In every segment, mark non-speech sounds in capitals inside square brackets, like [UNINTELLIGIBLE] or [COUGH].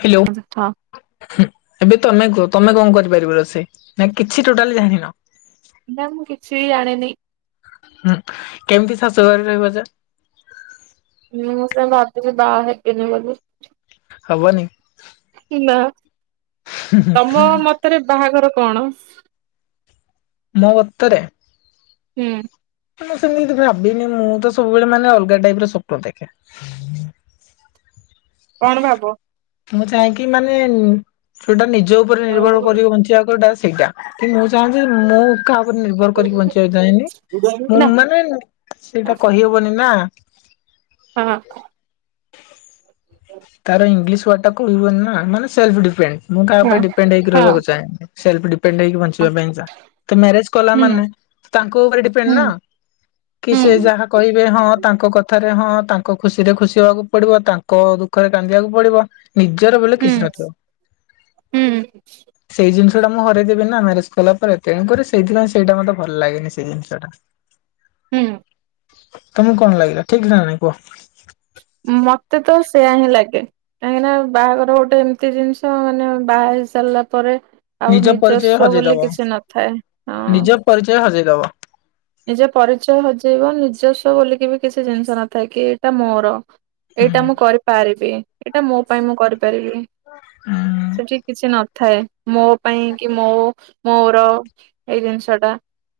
Hello. ନା ହୁଁ ଏବେ ତମେ କୁହ ତମେ କଣ କରିପାରିବ ରୋଷେଇ ନା କିଛି ଟୋଟାଲି ଜାଣିନ? ନା ମୁଁ କିଛି ବି ଜାଣେନି। ହୁଁ କେମିତି ଶାଶୁ ଘରେ ରହିବ ଯେ? ମୁଁ ସେଆ ଭାବୁଚି ବାହା ହେବିନି ବୋଲି। ହବନି ନା ତମ ମତ ରେ ବାହାଘର କଣ? ମୋ ମତରେ। ହୁଁ। ମୁଁ ସେମିତି କିଛି ଭାବିନି ମୁଁ ତ ସବୁବେଳେ ମାନେ ଅଲଗା ଟାଇପ୍ ର ସ୍ୱପ୍ନ ଦେଖେ। କଣ ଭାବ? ମୁଁ ଚାହେଁ କି ମାନେ ଉଁ ଟୋଟାଲ ନିଜ ଉପରେ ନା ନିର୍ଭର କରିବୁ ବଞ୍ଚିବା କୋଉଟା ସେଇଟା। କି ମୁଁ ଚାହୁଁଚି ମୁଁ କାହା ଉପରେ ନିର୍ଭର କରିକି ବଞ୍ଚିବାକୁ ଚାହେନି ମୁଁ ମାନେ ସେଇଟା କହିହବନି ନା। ହଁ ହଁ। ତାର ଇଂଲିଶ ୱାର୍ଡଟା କହିହୁଏନି ନା ମାନେ ସେଲଫ୍ ଡିପେଣ୍ଡ ମୁଁ କା ହଁ ଉପରେ ଡିପେଣ୍ଡ ହେଇକି ହଁ ରହିବାକୁ ଚାହେଁ ନି ସେଲଫ୍ ଡିପେଣ୍ଡ ହେଇକି ବ ଞ୍ଚିବା ପାଇଁକା ତ ମାରେଜ କଲା ହୁଁ ମାନେ ତାଙ୍କ ଉପରେ ଡିପେଣ୍ଡ ହୁଁ ନାଁ କି ହୁଁ ସେ ଯାହା କହିବେ ହଁ ତାଙ୍କ କଥାରେ ହଁ ତାଙ୍କ ଖୁସିରେ ଖୁସି ହବାକୁ ପଡିବ ତାଙ୍କ ଦୁଃ ଖରେ କାନ୍ଦିବାକୁ ପଡିବ ନିଜର ବଲେ ହୁଁ କିଛି ନଥିବ। ହୁଁ ସେଇ ଜିନିଷଟା ମୁଁ ହରେଇ ଦେବି ନା ମ୍ୟାରେଜ କଲା ପରେ ତେଣୁକରି ସେଇଥିପାଇଁ ସେଇଟା ମତେ ଭଲ ଲାଗେନି ସେଇ ଜିନିଷଟା। [INAUDIBLE] ହୁଁ। ତମକୁ କଣ ଲାଗିଲା ଠିକ୍ ନା ନାଇଁ କୁହ? ମତେ ତ ସେୟା ହିଁ ଲାଗେ। କାହିଁକିନା ବାହାଘର ଗୋଟେ ଏମିତି ଜିନିଷ ମାନେ ବାହା ହେଇ ସାରିଲା ପରେ ନିଜ ଆଉ ପରିଚୟ ନିଜସ୍ୱ ବୋଲି ହଜେଇଦବ କିଛି ନଥାଏ ନିଜ ହଁ। ପରିଚୟ ହଜେଇ ଦବ। ନିଜ ପରିଚୟ ହଜେଇବ ନିଜସ୍ୱ ବୋଲିକି ବି କିଛି ଜିନିଷ ନଥାଏ କି ଏଇଟା ମୋର। ହୁଁ ଏଇଟା ମୁଁ କରିପାରିବି ଏଇଟା ମୋ ପାଇଁ ମୁଁ କରିପାରିବି। ହୁଁ। ସେଠି କିଛି ନଥାଏ ମୋ ପାଇଁ କି ମୋ ମୋର ଏଇ ଜିନିଷଟା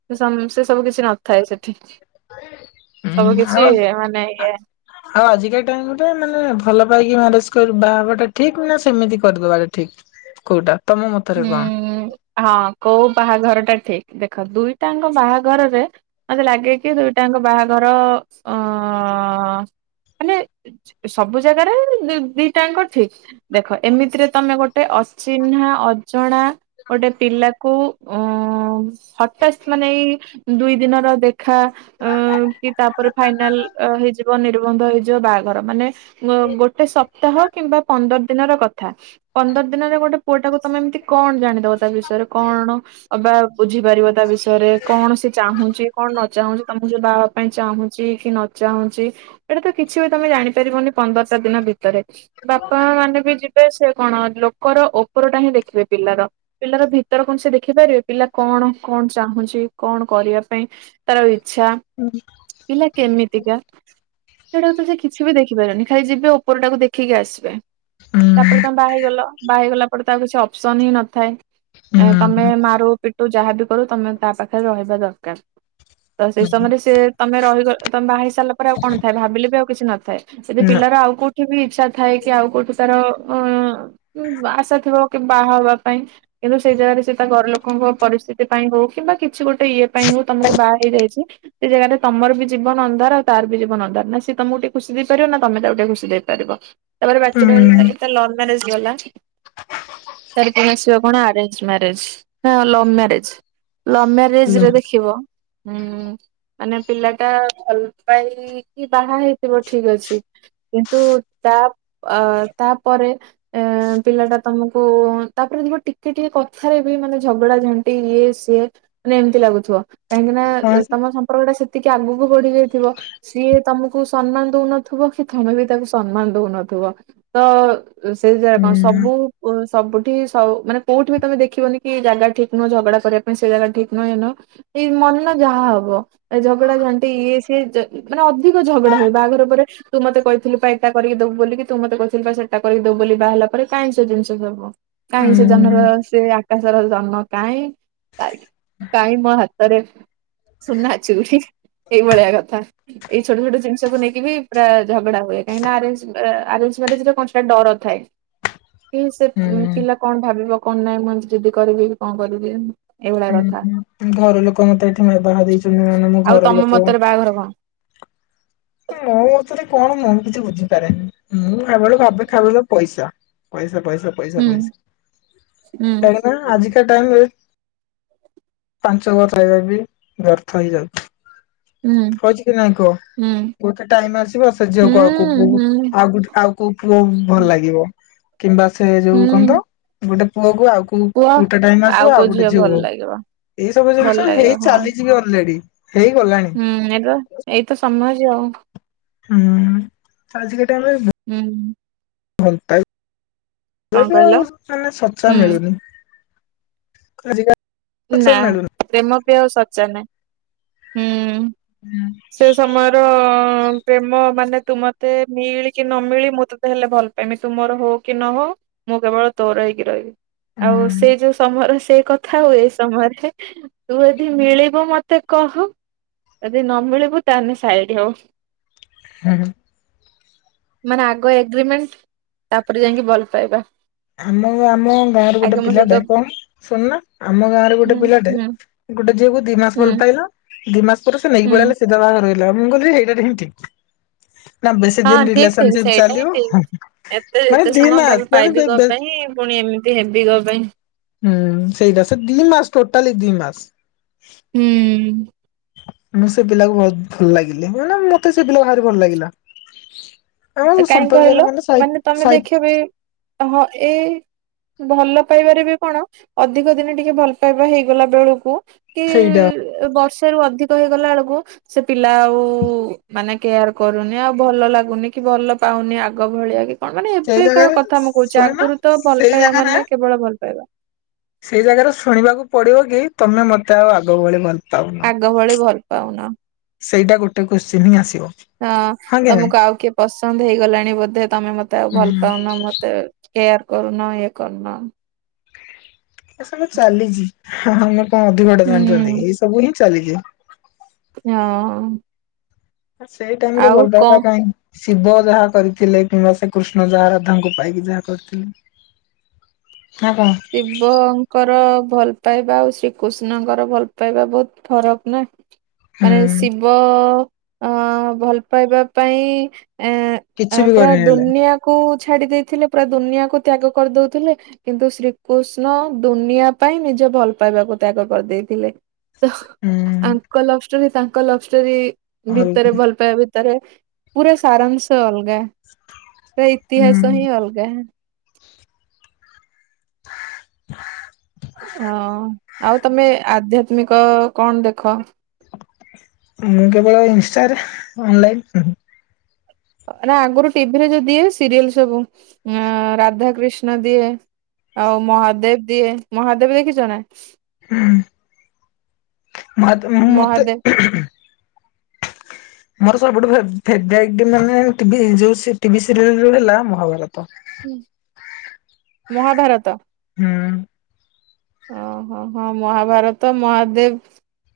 [UNINTELLIGIBLE] ତେ ସବୁ କିଛି ନଥାଏ ସେଠି ହୁଁ ସବୁ ହୁଁ କିଛି ଆଉ ମାନେ ଇଏ ଆଉ ଆଜିକା ଟାଇମରେ ମାନେ ଭଲ ପାଇକି ମ୍ୟାରେଜ କରି ବା ହବା ଟା ଠିକ୍ ନା ସେମିତି କରିଦବାଟା ଠିକ୍? କୋଉଟା। ତମ ମତରେ ହୁଁ କଣ? ହଁ କୋଉ ବାହାଘର ଟା ଠିକ୍ ଦେଖ ଦୁଇଟାଙ୍କ ବାହାଘରରେ ମତେ ଲାଗେ କି ଦୁଇଟାଙ୍କ ବାହାଘର ଅ ମାନେ ସବୁ ଜାଗାରେ ଦି ଦିଟାଙ୍କ ଠିକ୍। ଦେଖ ଏମିତିରେ ତମେ ଗୋଟେ ଅଚିହ୍ନା ଅଜଣା ଗୋଟେ ପିଲାକୁ ଉଁ ହଟାସ୍ତ ମାନେ ଏଇ ଦୁଇ ଦିନର ଦେଖା ଉଁ କି ତାପରେ ଫାଇନାଲ ଅ ହେଇଯିବ ନିର୍ବନ୍ଧ ହେଇଯିବ ବାହାଘର ମାନେ ଗ ଗୋଟେ ସପ୍ତାହ କିମ୍ବା ପନ୍ଦର ଦିନ ର କଥା ପନ୍ଦର ଦିନରେ ଗୋଟେ ପୁଅ ଟାକୁ ତମେ ଏମିତି କଣ ଜାଣିଦବ ତା ବିଷୟରେ କଣ ଅବା ବୁଝିପାରିବ ତା ବିଷୟରେ କଣ ସେ ଚାହୁଁଚି କଣ ନ ଚାହୁଁଚି ତମକୁ ଯ ବା ପାଇଁ ଚାହୁଁଚି କି ନ ଚାହୁଁଚି ଏଟା ତ କିଛି ବି ତମେ ଜାଣିପାରିବନି ପନ୍ଦରଟା ଦିନ ଭି ତରେ ବାପା ମାନେ ବି ଯିବେ ସେ କଣ ଲୋକର ଉପର ଟା ହିଁ ଦେଖିବେ। ପିଲାର ପିଲାର ଭିତର କଣ ସେ ଦେଖିପାରିବେ ପିଲା କଣ କଣ ଚାହୁଁଚି କଣ କରିବା ପାଇଁ ତାର ଇଚ୍ଛା [UNINTELLIGIBLE] ପିଲା କେମିତିକା ସେଇଟାକୁ ତ ସେ କିଛି ବି ଦେଖିପାରନି ଖାଲି ଯିବେ ଉପରଟାକୁ ଦେଖିକି ଆସିବେ। ଉଁ ତାପରେ ତମେ ବାହା ହେଇଗଲ ବାହାହେଇ ଗଲା ପରେ ତ ଆଉ କିଛି ଅପସନ୍ ହିଁ ନଥାଏ। ହୁଁ ଏଁ ତମେ ମାରୁ ପିଟୁ ଯାହାବି କରୁ ତମେ ତା ପାଖେ ରହିବା ଦରକାର। ତ ସେଇ ସମୟରେ ସେ ତମେ ରହିଗ ତମ ବାହା ହେଇ ସାରିଲା ପରେ ଆଉ କଣ ଥାଏ ଭାବିଲେ ବି ଆଉ କିଛି ନଥାଏ। ସେଠି ନା ପିଲାର ଆଉ କୋଉଠି ବି ଇଚ୍ଛା ଥାଏ କି ଆଉ କୋଉଠି ତାର ଉଁ ଆଶା ଥିବ। କି ବାହା ହେବା ପାଇଁ। କିନ୍ତୁ ସେଇ ଜାଗାରେ ସେ ତା ଘର ଲୋକଙ୍କ ପରିସ୍ଥିତି ପାଇଁ ହଉ କିମ୍ବା କିଛି ଗୋଟେ ଇଏ ପାଇଁ ହଉ ତମକୁ ବାହା ହେଇଯାଇଛି। ସେ ଜାଗାରେ ତମର ବି ଜୀବନ ଅନ୍ଧାର ଆଉ ତାର ବି ଜୀବନ ଅନ୍ଧାର ନା ସିଏ ତମକୁ ଟିକେ ଖୁସି ଦେଇପାରିବ ନା ତମେ ତାକୁ ଟିକେ ଖୁସି ଦେଇପାରିବ। ତାପରେ ଉଁ [UNINTELLIGIBLE] ଲଭ ମ୍ୟାରେଜ ଗଲା। ତାର ପଣ ଆସିବା କଣ ଆରେଞ୍ଜ ମ୍ୟାରେଜ ନା ଲଭ ମ୍ୟାରେଜ? ଲଭ୍ ମ୍ୟାରେଜ ରେ ଦେଖିବ ହୁଁ ମାନେ ପିଲାଟା ଭଲ ପାଇକି ବାହା ହେଇଥିବ ଠିକ ଅଛି। କିନ୍ତୁ, ତା ଅ ତାପରେ ଏ ପିଲାଟା ତମକୁ ଓ ତାପରେ ଦେଖିବ ଟିକିଏ, ଟିକିଏ କଥାରେ ବି ମାନେ ଝଗଡା ଝାଣ୍ଟି ଇଏ ସିଏ ମାନେ ଏମିତି ଲାଗୁଥିବ। କାହିଁକି ନା ହଁ ତମ ସମ୍ପର୍କ ଟା ସେତିକି ଆଗକୁ ବଢି ଯାଇଥିବ। ସିଏ ତମକୁ ସମ୍ମାନ ଦଉନଥୁବ କି, ତମେ ବି ତାକୁ ସମ୍ମାନ ଦଉନଥିବ, ତ ସେଇ ଯାଗାରେ ଉଁ କଣ ସବୁ ସବୁଠି ସବୁ ମାନେ କୋଉଠି ବି ତମେ ଦେଖିବନି କି, ଜାଗା ଠିକ ନୁହଁ ଝଗଡା କରିବା ପାଇଁ, ସେ ଜାଗା ଠିକ ନୁହେଁ, ଏନୁହଁ। ଏଇ ମନ ଯାହା ହବ। ଏ ଝଗଡା ଝାଣ୍ଟି ଇଏ ସିଏ ମାନେ ଅଧିକ ଝଗଡା ହୁଏ, ବାହାଘର ପରେ। ତୁ ମତେ କହିଥିଲୁ ପା ଏଟା କରିକିଦେବୁ ବୋଲିକି ତୁ ମତେ କହିଥିଲୁ ସେଟା କରିକିଦେବୁ ବୋଲି ବାହାହେଲା ପରେ କାଇହିଁ ସେ ଜିନିଷ ଦବ, କାହିଁ ସେ ଉଁ [UNINTELLIGIBLE] ସେଇଆ ଆକାଶର ଜନ୍ମ କାହିଁ, କାହିଁ ମୋ ହାତରେ ସୁନାଚୁଡି ଏଇଭଳିଆ କଥା। ଏଇ ଛୋଟ ଛୋଟ ଜିନିଷକୁ ନେଇକି ବି ପ୍ରାୟ ଝଗଡା ହୁଏ। କାହିଁକି ଆରେଞ୍ଜ ମାରେଜରେ କଣ, ସେଟା ଡରଥାଏ। କି ସେ ପିଲା କଣ ଭାବିବ କଣ ନାଇଁ, ମୁଁ ଯିଦି କରିବି, କି କଣ କରିବି? ଏଇଭଳିଆ ହୁଁ କଥା। ହୁଁ ଘର ଲୋକ ମତେ ଏଠି ବିଭାହ ଦେଇଛନ୍ତି ମାନେ, ମୋ ଆଉ ଘର ତମ ଲୋକ ମତରେ ବାହାଘର କଣ? ମୋ ମତରେ କଣ ମୁଁ କିଛି ବୁଝିପାରେନି, ମୁଁ କେବଳ ଭାବେ ଖାଲିର ପଇସା। ପଇସା, ପଇସା, ପଇସା, ହୁଁ ପଇସା ହୁଁ ବେଳେବେଳେ ଆଜିିକା ବେଳେ ବେଳେ ପାଞ୍ଚ ବର୍ଷ ହେଲେବି ବ୍ୟର୍ଥ ହେଇଯାଉଛି। ହୁଁ କହିଛି କି ନାଇଁ କୁହ, ହୁଁ ଗୋଟେ ଟାଇମ ଆସିବ ସେ ଝିଅକୁ ଆଉ କୋଉ ପୁଅକୁ ହୁଁ ଆଉ ଗୋଟେ, ଆଉ କୋଉ ପୁଅ ହୁଁ ଭଲ ଲାଗିବ, କିମ୍ବା ସେ ଯୋଉ କଣ ହୁଁ। ତ, ଗୋଟେ ପୁଅକୁ ଆଉ କୋଉ କୁହ ଖୁଣ୍ଟା ଟାଇମ ଆସିବ କୋଉ ଆଉ ଗୋଟେ ଝିଅ ଭଲ ଝିଓ, ଲାଗିବ ଏଇ ସବୁ ଭଲ ଜିନିଷ ଲାଗିବ ହେଇ ହଁ ଚାଲିଚିବି ଅଲରେଡି। ହେଇଗଲାଣି। ହୁଁ ଏଇ ପା ଏଇତ ସମାଜ ଆଉ। ହୁଁ ଆଜିିକଟା [INAUDIBLE] ହୁଁ। ଭଲପାଇ, ସେ କଣ ବି କହିଲ ଆଉ ମାନେ ଶଚା ହୁଁ ମିଳୁନି। [INAUDIBLE] ସଚା ନା ମିଳୁନି ପ୍ରେମ ବି ଆଉ ସଚା ନାହି, ହୁଁ ସେ ସମୟରେ [UNINTELLIGIBLE] ପ୍ରେମ ମାନେ ତୁ ମତେ ମିଳି କି ନ ମିଳି ମୁଁ ତତେ ହେଲେ ଭଲ ପାଇମି। ତୁମୋର ହୋ କି ନ ହୋ ମୁଁ କେବଳ ତୋର ହେଇକି ରହିବି। ଆଉ ହୁଁ ସେ ଯୋଉ ସମୟର ସେଇ କଥା, ଆଉ ଏ ତମରେ, ତୁ ଯଦି ମିଳିବ ମତେ କହ? ଯଦି ନ ମିଳିବୁ, ତାହେଲେ ସାଇଡ ହୋ। ହୁଁ। ମାନେ ଆଗ ଏଗ୍ରିମେଣ୍ଟ, ତାପରେ ଯାଇକି ଭଲ ପାଇବା। ଆମ, ଆମ ଗାଁରୁ ଗୋଟେ ଆଗେ ମୋ ପିଲାଟେ, ସହିତ କଣ ଶୁଣୁନ ଆମ ଗାଁରୁ ହୁଁ ଗୋଟେ ପିଲାଟେ ହୁଁ ଗୋଟେ ଝିଅକୁ ଦି ମାସ ଭଲ ହୁଁ ପାଇଲା। ଦି ମାସ ପରେ ସେ ନେଇକି ହୁଁ ପଳେଇଲା ସିଧା ବାହାଘର ହେଲା। ମୁଁ କିହିଲି ହେଇଟା ଟିହିଁ ଠିକ୍। ନାଁ ବେଶୀ ହଁ ଦିନ ଠିକ ଠିକ ରିଲେସନସିପ୍ ସେଇଟା ହିଁ ଠିକ ଚାଲିବ ମାନେ ଦି ମାସ ମାନେ ବେ ଦିଗ ବେ ପାଇଁ ପୁଣି ଏମତି ହେବି କ ପାଇଁ? ହୁଁ ସେଇଟା ସେ ଦି ମାସ ଟୋଟାଲି ଦି ମାସ। ହୁଁ। ମୁଁ ସେ ପିଲାକୁ ବହୁତ ଭଲ ଲାଗିଲି ମାନେ ମତେ ସେ ପିଲା ଭାରି ଭଲ ଲାଗିଲା। ଆମ ଏ କାଇଁ ସମ୍ପର୍କରେ କହିଲ ସାଇ ମାନେ ତମେ ସାଇ ଦେଖିବା ପାଇଁ ହଁ ଏ ଭଲ ପାଇବାରେ ବି କଣ ଅଧିକ ଦିନି ଟିକିଏ ଭଲ ପାଇବା ହେଇଗଲା ବେଳୁକୁ କି ସେଇଟା ବର୍ଷରୁ ଅଧି ତ ହେଇଗଲା ଅଳୁକୁ ସେ ପିଲା ଆଉ ମାନେ କେୟାର କରୁନି ଆଉ ଭଲ ଲାଗୁନି। କି ଭଲ ପାଉନି ଆଗ ଭଳିଆ ବି। କଣ ମାନେ ସେଇ ଏବେକା ଜାଗାରେ କଥା ମୁଁ କହୁଚି ଶୁଣୁନ ଆଗୁରୁ ତ ଭଲ ସେଇ ପାଇବା ଜାଗାରେ ମାନେ କେବଳ ଭଲ ପାଇବା। ସେଇ ଜାଗାରେ ଶୁଣିବାକୁ ପଡ଼ିବ କି ତମେ ମତେ ଆଉ ଆଗ ଭଳି ଭଲ୍ ଆଗ ଭଳି ଭଲ ପାଉନ। ସେଇଟା ଗୋଟେ କୋଶ୍ଚିନ୍ ହିଁ ଆସିବ। ଅଁ ହଁ କି ନାଇଁ ତମୁକୁ ଆଉ କିଏ ପସନ୍ଦ ହେଇ ଗଲାଣି ବୋଧେ ତମେ ମତେ ଆଉ ଭଲ ହୁଁ ପାଉନ ମତେ କେୟାର କରୁନ ଏ କରୁନ। ଏସବୁ ଚାଲିଚି ଆମେ କଣ ଅଧିକଟେ ଜାଣିଚନ୍ତି ହୁଁ କି ଏଇ ସବୁ ହିଁ ଚାଲିଚି। ହଁ। ଅ ସେଇ ଟାଇମ୍ ରେ ଆଉ ଭଲ କଣ ପାଇବାଟା ହିଁ ଶିବ ଯାହା କରିଥିଲେ କିମ୍ବା ଶ୍ରୀ କୃଷ୍ଣ ଯାହା ଯାହା ରାଧାଙ୍କୁ ପାଇକି ଯାହା କରିଥିଲେ। ନାଁ କଣ? ଶିବଙ୍କର ଭଲ ପାଇବା ଆଉ ଶ୍ରୀକୃଷ୍ଣଙ୍କର ଭଲ ପାଇବା ବୋହୁତ ଫରକ ନାଁ। ମାନେ ହୁଁ ଶିବ ଅ ଭଲ ପାଇବା ପାଇଁ ଏଁ ଆ କିଛି ବି ପୁରା କରିନି ହେଲେ ଦୁନିଆ କୁ ଛାଡ଼ି ଦେଇଥିଲେ ପୁରା ଦୁନିଆକୁ ତ୍ୟାଗ କରିଦଉଥୁଲେ କିନ୍ତୁ ଶ୍ରୀ କୁଷ୍ଣ ଦୁନିଆ ପାଇଁ ନିଜ ଭଲ ପାଇବାକୁ ତ୍ୟାଗ କରିଦେଇଥିଲେ। ତ ହୁଁ ଆଙ୍କ ଲଭ ଷ୍ଟୋରି ତାଙ୍କ ଲଭ ଷ୍ଟୋରି ଆଉ ଭିତରେ ଭଲ ପାଇବା ଭି ତରେ ପୁରା ସାରାଂଶ ଅଲଗା ପୁରା ହୁଁ ଇତିହାସ ହିଁ ଅଲଗା। ଅଁ। ଆଉ ତମେ ଆଧ୍ୟା ତ୍ମିକ କଣ ଦେଖ? ମୁଁ କେବଳ ଇନଷ୍ଟାରେ ଅନଲାଇନ୍ ନାଁ ଆଗୁରୁ ଟି ଭି ରେ ଯୋଉ ଦିଏ ସିରିଏଲ ସବୁ ଉଁଅ ରାଧା କ୍ରୀଷ୍ଣ ଦିଏ। ଆଉ ମହାଦେବ ଦିଏ ମହାଦେବ ଦେଖିଚ ନା? ହୁଁ ମହାଦେ ମହାଦେବ ମତେ ମୋର ସବୁଠୁ ଫେ ଫେବରାଇଟ ମାନେ ଟି ଭି ଯୋଉ ସି ଟି ଭି ସିରିଏଲ୍ ହେଲା ମହାଭାରତ। ମହାଭାରତ। ହୁଁ। ଅହ ହଁ ମହାଭାରତ ମହାଦେବ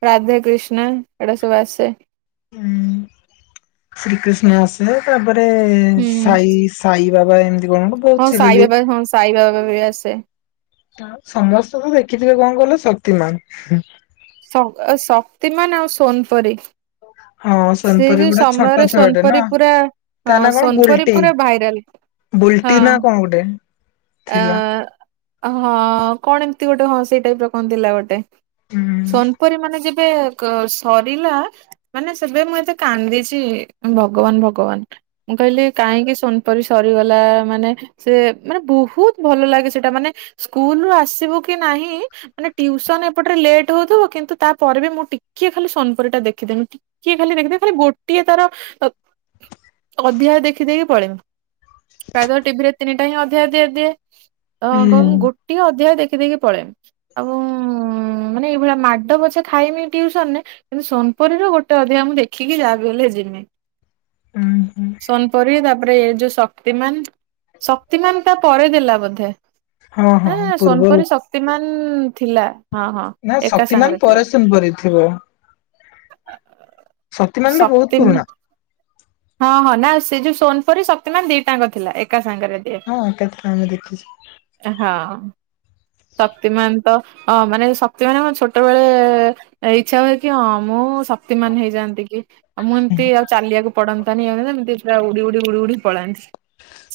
ରାଧେକ୍ରୀଷ୍ଣ ଏଡ଼ା ସୁବୁ ଆସେ। ଉଁ ଶ୍ରୀକ୍ରୀଷ୍ଣ ଆସେ ତାପରେ ହୁଁ ସାଇ ସାଇ ବାବା ଏମତି କଣ ଉ ହଁ ସାଇ ବାବା ହଁ ସାଇ ବାବା ବି ଆସେ। ସମସ୍ତେ ତ ଦେଖିଥିବେ, କଣ କହିଲେ ଶକ୍ତିମାନ। ଶ ଶକ୍ତିମାନ ଆଉ ସୋନପରୀ। ହଁ, ସୋନପୁରୀ ଗୁଡା ଛୋଟ ଛୁଆଟେ ନା! ସୋନପରି ପୁରା ତା ହଁ ନା କଣ, ସୋନପରି ବୁଲଟି ପୁରା ଭାଇରାଲ। ବୁଲଟି ନା ହଁ। କଣ ଗୋଟେ? ଥିଲା [UNINTELLIGIBLE] ହଁ, କଣ ଏମତି ଗୋଟେ ହଁ ସେଇ ଟାଇପ ର? କଣ ଥିଲା ଗୋଟେ, ହୁଁ ସୋନପରୀ ମାନେ ଯେ ସେ ସରିଲା ମାନେ ତବେ, ମୁଁ ଏତେ କାନ୍ଦିଛି ଭଗବାନ ଭଗବାନ। ମୁଁ କହିଲି, କାହିଁକି ସୋନପରୀ ସରିଗଲା ମାନେ ସେ ମାନେ ବହୁତ ଭଲ ଲାଗେ। ସେଟା ମାନେ ସ୍କୁଲ ରୁ ଆସିବୁ କି ନାହିଁ? ମାନେ, ଟ୍ୟୁସନ ଏପଟେ ଲେଟ୍ ହଉଥିବ, କିନ୍ତୁ ତାପରେ ବି ମୁଁ ଟିକିଏ ଖାଲି ସୋନପୁରୀ ଟା ଦେଖିଦେମି। କିଏ ଖାଲି ଦେଖିଦେବି ଖାଲି, ଗୋଟିଏ ଥର ଅଧ୍ୟାୟ ଦେଖିଦେଇକି ପଳେଇମି। ପ୍ରାୟଦ ଟିଭିରେ ତିନିଟା ହିଁ ଅଧା ଅି ଦିଏ, ହୁଁ। [UNINTELLIGIBLE] ଗୋଟିଏ ଅଧ୍ୟାୟ ଦେଖିଦେଇକି ପଳେଇମି। ଆଉ ମାନେ, ଏଇଭଳିଆ ମାଡ ପଛେ ଖାଇମି ଟିଉସନରେ, କିନ୍ତୁ ସୋନପୁରୀର ଗୋଟେ ଅଧିକା ମୁଁ ଦେଖିକି ଯାହାବି ହେଲେ ଜିମି, ହୁଁ [INAUDIBLE] ସୋନପରୀ ତାପରେ ଏ ଯୋଉ ଶକ୍ତିମାନ, ଶକ୍ତିମାନ ତା ପରେ ଦେଲା ବୋଧେ, ହୁଁ ହଁ ନା ହଁ ପୂର୍ବରୁ ସୋନପରୀଶ ଶକ୍ତିମାନ ଥିଲା, ହଁ ହଁ ନା ଏକା ଶକ୍ତିମାନ ସାଙ୍ଗରେ ଥିଲା। [UNINTELLIGIBLE] ଥିବ। ଶକ୍ତିମାନ [INAUDIBLE] ଟା ବହୁତ ପୁରୁଣା ଶକ୍ତିମାନ ହଁ ହଁ, ନା ସେ ଯୋଉ ସୋନପରୀ ଶକ୍ତିମାନ ଦିଟାଙ୍କ ଥିଲା ଏକା ସାଙ୍ଗରେ। ଦିଏ ହଁ, ଏକାଥରେ ଆମେ ଦେଖିଛୁ। ହଁ। ଶକ୍ତିମାନ ତ ଅ ମାନେ, ଶକ୍ତିମାନ କଣ ଛୋଟବେଳେ ଏ ଇଚ୍ଛା ହୁଏ କି ହଁ, ମୁଁ ଶକ୍ତିମାନ ହେଇଯାଆନ୍ତି କି! ମୁଁ ଏମିତି ଆଉ ଚାଲିବାକୁ ପଡନ୍ତାନ୍ତି, [INAUDIBLE] ଉଡି ଉଡି ଉଡି ପଳାନ୍ତି!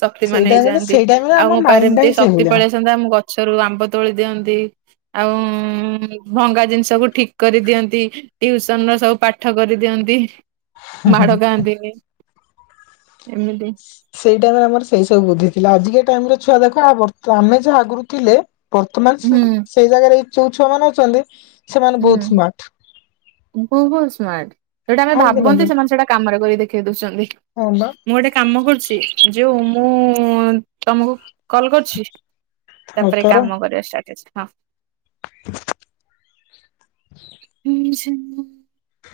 ଶକ୍ତିମାନ ସେଇ ଟାଇମରେ ହେଇଯାଆନ୍ତି, ସେଇ ଟାଇମରେ ଆଉ ଆମ ମୋ ପାଖାରେ ମାଇଣ୍ଡ ଟା ଏମିତି ହିଁ ଶକ୍ତି ସେଇଭଳିଆ। ପଳେଇ ଆସନ୍ତା ଗଛରୁ ଆମ୍ବ ତୋଳି ଦିଅନ୍ତି, ଆଉ ଭଙ୍ଗା ଜିନିଷକୁ ଠିକ୍ କରିଦିଅନ୍ତି। ଟିଉସନ ର ସବୁ ପାଠ କରିଦିଅନ୍ତି। ମାଡ଼ ଖାଆନ୍ତି ନି, ଏମିତି। ସେଇ ଟାଇମ୍ ରେ ଆମର ସେଇ ସବୁ ବୁଦ୍ଧି ଥିଲା। ଆଜିକା ଟାଇମ ରେ ଛୁଆ ଦେଖ ଆ ଆମେ ଯାହା ଆଗରୁ ଥିଲେ। ବର୍ତ୍ତମାନ ହୁଁ ସେଇ ଜାଗାରେ ଯୋଉ ଛୁଆ ମାନେ ଅଛନ୍ତି, ସେମାନେ ବହୁତ ସ୍ମାର୍ଟ। ବହୁତ୍ ସ୍ମାର୍ଟ। ଯୋଉଟା ଆମେ ହଁ କି ଭାବନ୍ତି, ନାଇଁ ସେମାନେ ସେଇଟା କାମରେ କରିକି ଦେଖେଇ ଦଉଛନ୍ତି। ହଁ ବା। ମୁଁ ଗୋଟେ କାମ କରୁଛି, ଯୋଉ ମୁଁ ତମକୁ କଲ କରୁଛି, ତାପରେ ଥର କାମ କରିବ [INAUDIBLE] [INAUDIBLE]